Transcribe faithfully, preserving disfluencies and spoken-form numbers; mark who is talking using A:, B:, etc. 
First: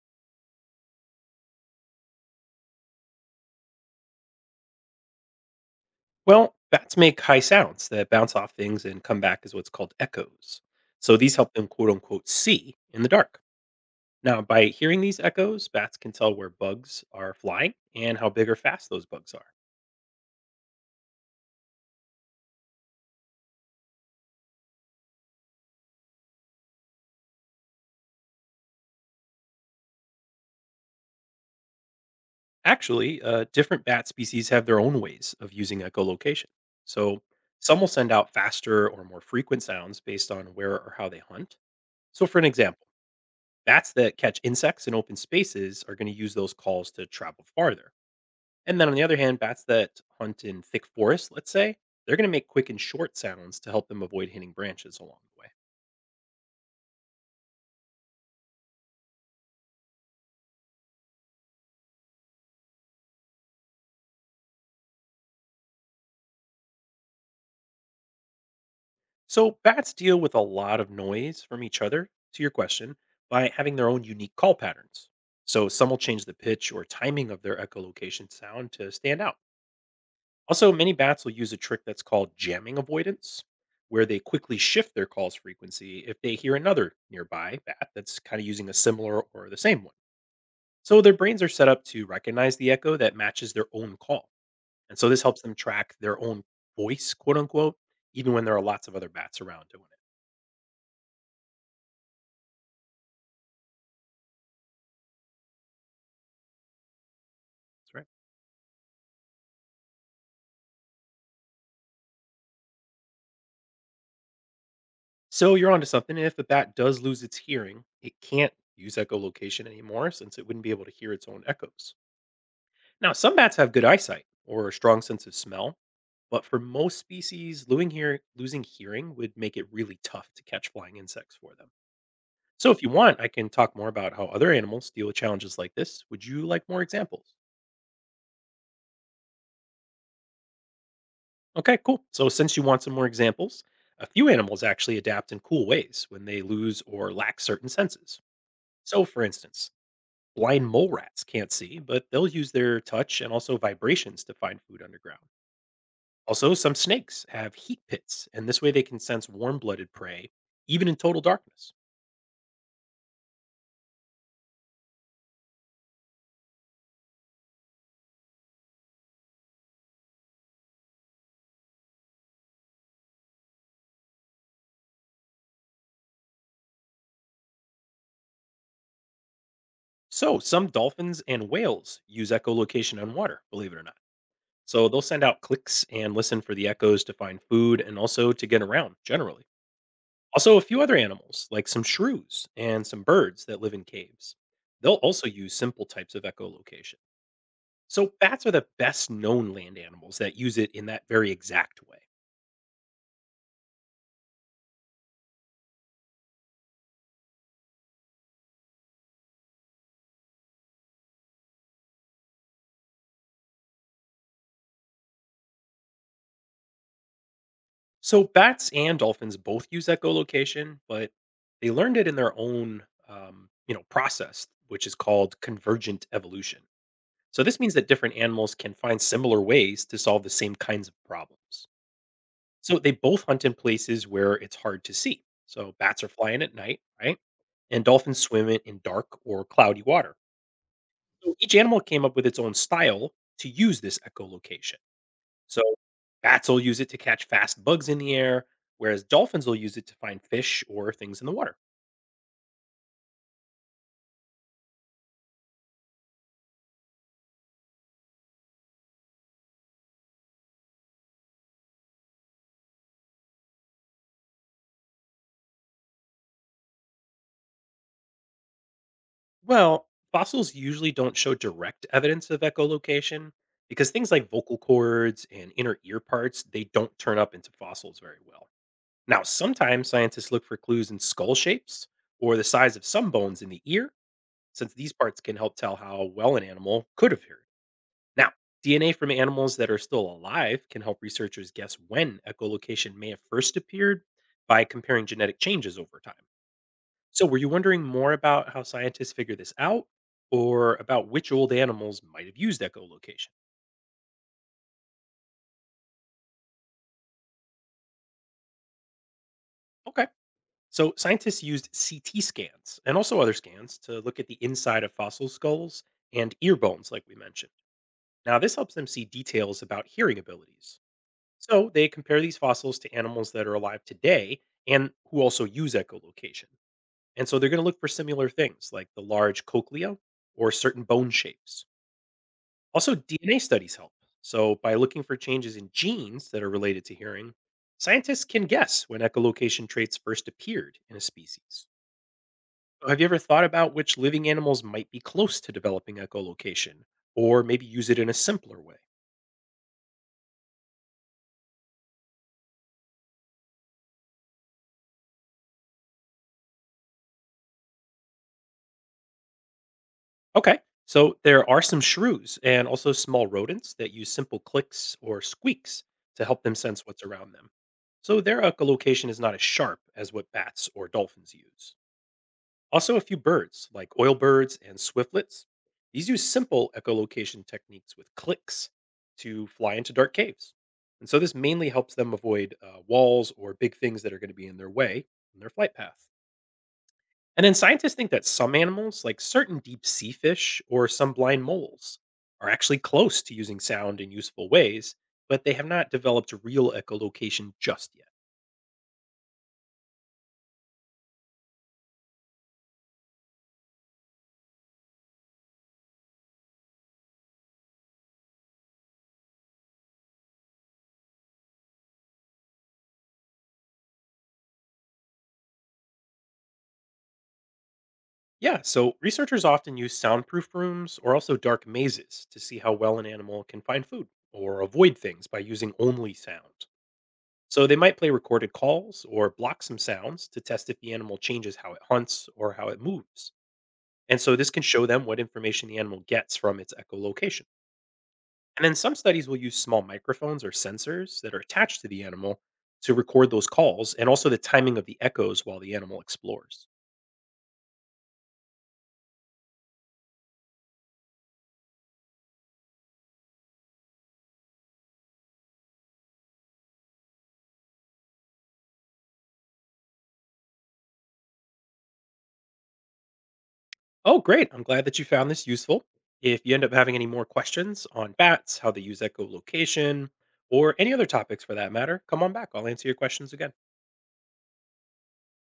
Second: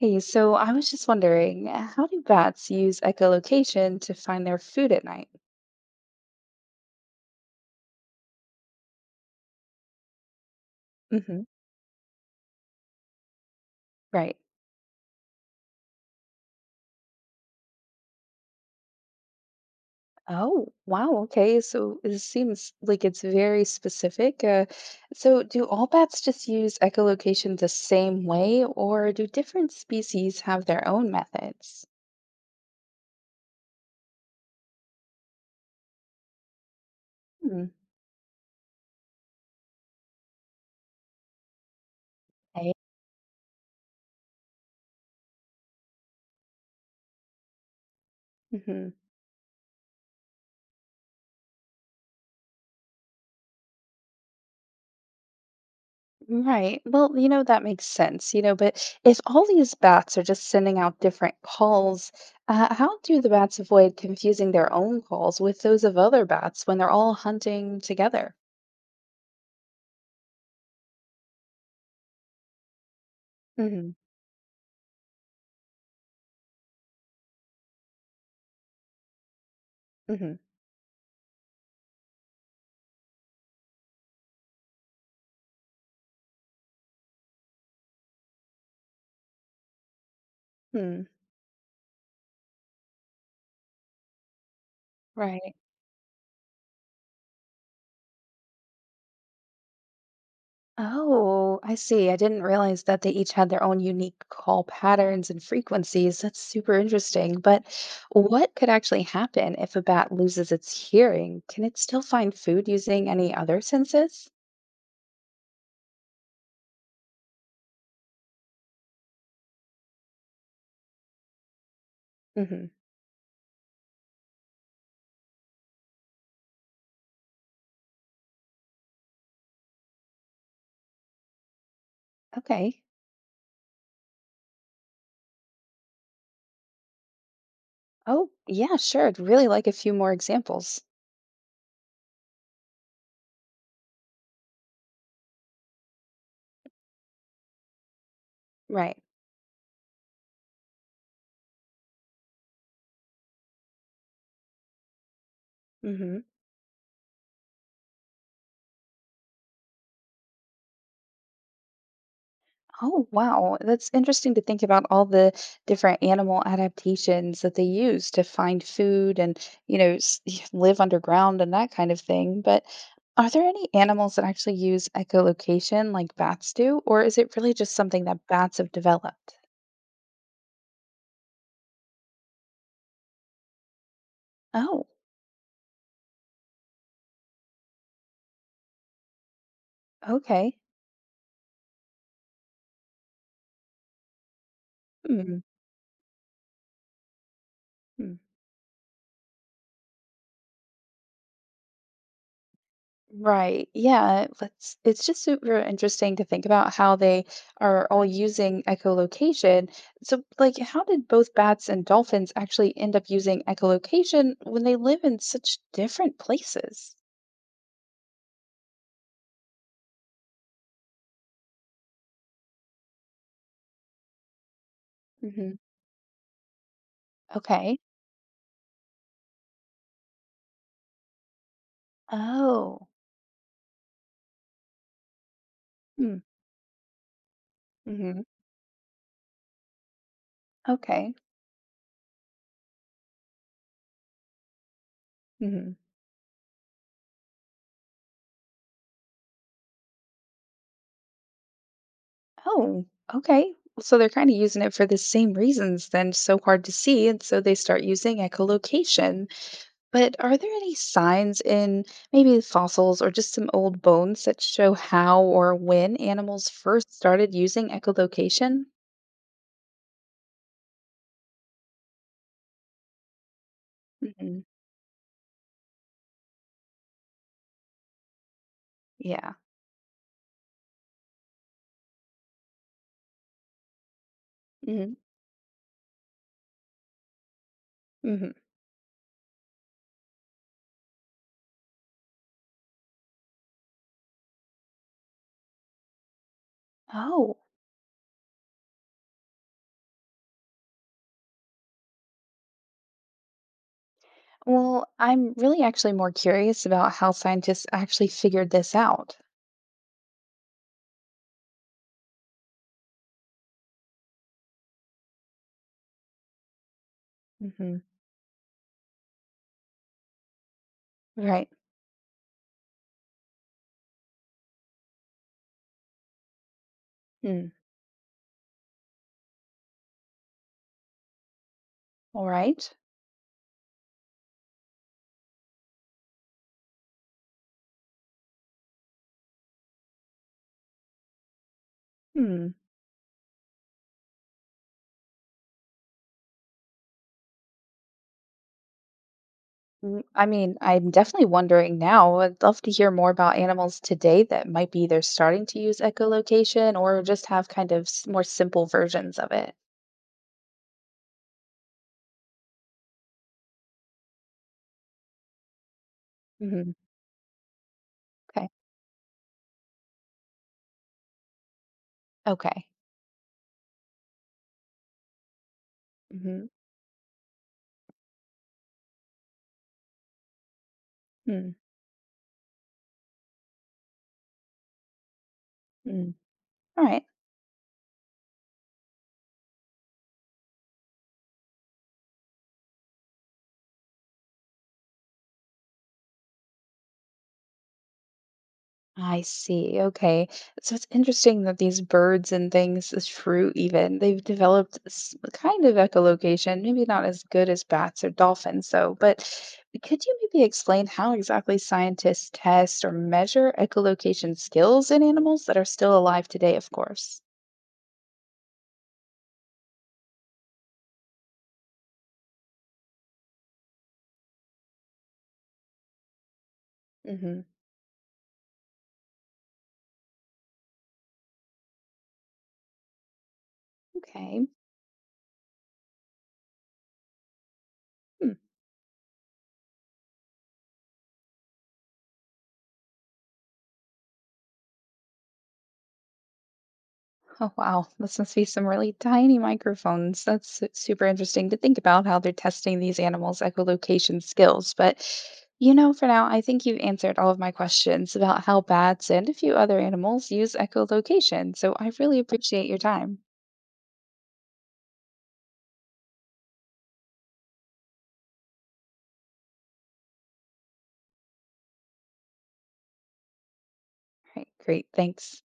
A: Hey, so I was just wondering, uh, how do bats use echolocation to find their food at night?
B: Well, bats make high sounds that bounce off things and come back as what's called echoes. So these
A: Hmm.
B: help them quote unquote see in the dark.
A: Right.
B: Now, by hearing these echoes, bats can tell where bugs are flying and how big or fast those bugs are.
A: Oh, wow. Okay. So it seems like it's very specific. Uh, so do all bats just use echolocation the same way, or do different species have their own methods?
B: Actually, uh, different bat species have their own ways of using echolocation. So
A: Hmm.
B: some will send out faster or more frequent sounds based on where or how they hunt. So, for an
A: Okay.
B: example, bats that catch insects in open spaces are going to use those calls to travel farther. And then
A: Mm-hmm.
B: on the other hand, bats that hunt in thick forests, let's say, they're going to make quick and short sounds to help them avoid hitting branches along the way.
A: Right. Well, you know, that makes sense, you know, but if all these bats are just sending out different calls, uh, how do the bats avoid confusing their own calls with those of other bats when they're all hunting together?
B: So bats deal with a lot of noise from each other, to your question, by having their
A: Hmm.
B: own unique call patterns. So some will change the pitch or timing of their echolocation sound to stand out.
A: Hmm.
B: Also, many bats will use a trick that's called jamming avoidance, where they quickly shift their call's frequency if they hear another nearby bat that's kind of using a similar or the same one. So
A: Hmm.
B: their brains are set up to recognize the echo that matches their own call. And so this helps
A: Right.
B: them track their own voice, quote unquote, even when there are lots of other bats around doing it.
A: Oh, I see. I didn't realize that they each had their own unique call patterns and frequencies. That's super interesting. But
B: That's right.
A: what could actually happen if a bat loses its hearing? Can it still find food using any other senses?
B: So you're onto something. If a bat does lose its hearing, it can't use echolocation anymore since it wouldn't be able to hear its own echoes.
A: Hmm.
B: Now, some bats have good eyesight or a strong sense of smell, but for most species, losing, hear- losing hearing would make it really tough to catch flying insects for them. So, if
A: Okay.
B: you want, I can talk more about how other animals deal with challenges like this. Would you like more examples?
A: Oh, yeah, sure. I'd really like a few more examples.
B: Okay, cool. So, since you want some more examples, a few animals actually adapt in cool ways when they lose or lack certain senses.
A: Right.
B: So, for instance, blind mole rats can't see, but they'll use their touch and also vibrations to find food underground.
A: Hmm.
B: Also, some snakes have heat pits, and this way they can sense warm blooded prey, even in total darkness.
A: Oh, wow. That's interesting to think about all the different animal adaptations that they use to find food and, you know, s- live underground and that kind of thing. But are there any animals that actually use echolocation like bats do, or is it really just something that bats have developed?
B: So, some dolphins and whales use echolocation on water, believe it or not.
A: Oh,
B: So they'll send out clicks and listen for the echoes to find food and also to get around generally.
A: okay.
B: Also, a few other animals, like some shrews and some birds that live in caves. They'll also
A: Hmm.
B: use simple types of echolocation. So, bats are the best known land animals that use it in that very exact way.
A: Right. Yeah. It's it's just super interesting to think about how they are all using echolocation. So, like, how did both bats and dolphins actually end up using echolocation when they live in such different places?
B: So, bats and dolphins both use echolocation, but they learned it in their own um, you know, process, which is called
A: Hmm.
B: convergent evolution. So, this means
A: Okay.
B: that different animals can find similar ways to solve the same kinds of problems. So
A: Oh.
B: they both hunt in places where it's hard to see. So bats are
A: Hmm.
B: flying at night, right? And dolphins
A: Mm-hmm.
B: swim in in dark or cloudy water.
A: Okay.
B: So each animal came up with its own style to use this echolocation. So
A: Hmm.
B: bats will use it to catch fast bugs in the air, whereas dolphins will use it to find fish or things in the water.
A: Oh. Okay. So they're kind of using it for the same reasons. Then so hard to see, and so they start using echolocation. But are there any signs in maybe fossils or just some old bones that show how or when animals first started using echolocation?
B: Well, fossils usually don't show direct evidence of echolocation because things like
A: Hmm.
B: vocal cords and inner ear parts, they don't turn up into fossils very well. Now,
A: Yeah.
B: sometimes scientists look for clues in skull shapes or the size of some bones in the ear, since
A: Hmm.
B: these parts can help tell how well an animal could have heard. Now,
A: Hmm.
B: D N A from animals that are still alive can help researchers guess when echolocation may have first appeared by comparing genetic changes over time. So,
A: Oh,
B: were you wondering more about how scientists figure this out or about which old animals might have used echolocation?
A: well, I'm really actually more curious about how scientists actually figured this out.
B: Okay. So, scientists used C T scans and also other scans to look at the inside of fossil skulls and ear bones, like we mentioned.
A: Hmm.
B: Now, this helps them see details about hearing abilities.
A: Right.
B: So, they compare these fossils to animals that are alive today and who also use echolocation. And so, they're
A: Mm.
B: going to look for similar things like the large cochlea or certain bone shapes.
A: All right.
B: Also, D N A studies help. So, by looking for changes in genes that are related to hearing, scientists can guess when echolocation traits first appeared in a species.
A: Hmm.
B: So, have you ever thought about which living animals might be close to developing echolocation or maybe use it in a simpler way?
A: Mm, I mean, I'm definitely wondering now. I'd love to hear more about animals today that might be they're starting to use echolocation or just have kind of s- more simple versions of it.
B: Okay. So there are some shrews and also small rodents that use simple clicks or squeaks to help them
A: Hmm.
B: sense what's around them. So their
A: Okay.
B: echolocation is not as sharp as what bats or dolphins use.
A: Okay.
B: Also, a few birds like oilbirds and swiftlets. These use
A: Mm-hmm.
B: simple echolocation techniques with clicks to fly into dark caves. And so this mainly helps them avoid uh, walls or big things that are going to be in their way in their flight path.
A: Mm-hmm. All right.
B: And then scientists think that some animals, like certain deep sea fish or some blind moles, are actually close to using sound in useful ways, but they have not developed real echolocation just yet.
A: I see. Okay. So it's interesting that these birds and things, this fruit even, they've developed s- a kind of echolocation, maybe not as good as bats or dolphins, though. But could you maybe explain how exactly scientists test or measure echolocation skills in animals that are still alive today, of course?
B: Yeah, so researchers often use soundproof rooms or also dark mazes to see how well an animal can find food or avoid things by using only sound.
A: Hmm.
B: So they might play recorded calls or block some sounds to test if the animal changes how it hunts or how it moves. And so
A: Okay.
B: this can show them what information the animal gets from its echolocation.
A: Hmm.
B: And then some studies will use small microphones or sensors that are attached to the animal to record those calls and also the timing of the echoes while the animal explores.
A: Oh, wow. This must be some really tiny microphones. That's su- super interesting to think about how they're testing these animals' echolocation skills. But, you know, for now, I think you've answered all of my questions about how bats and a few other animals use echolocation. So I really appreciate your time.
B: Oh, great. I'm glad that you found this useful. If you end up having any more questions on bats, how they use echolocation, or any other topics for that matter, come on back. I'll answer your questions again.
A: All right, great. Thanks.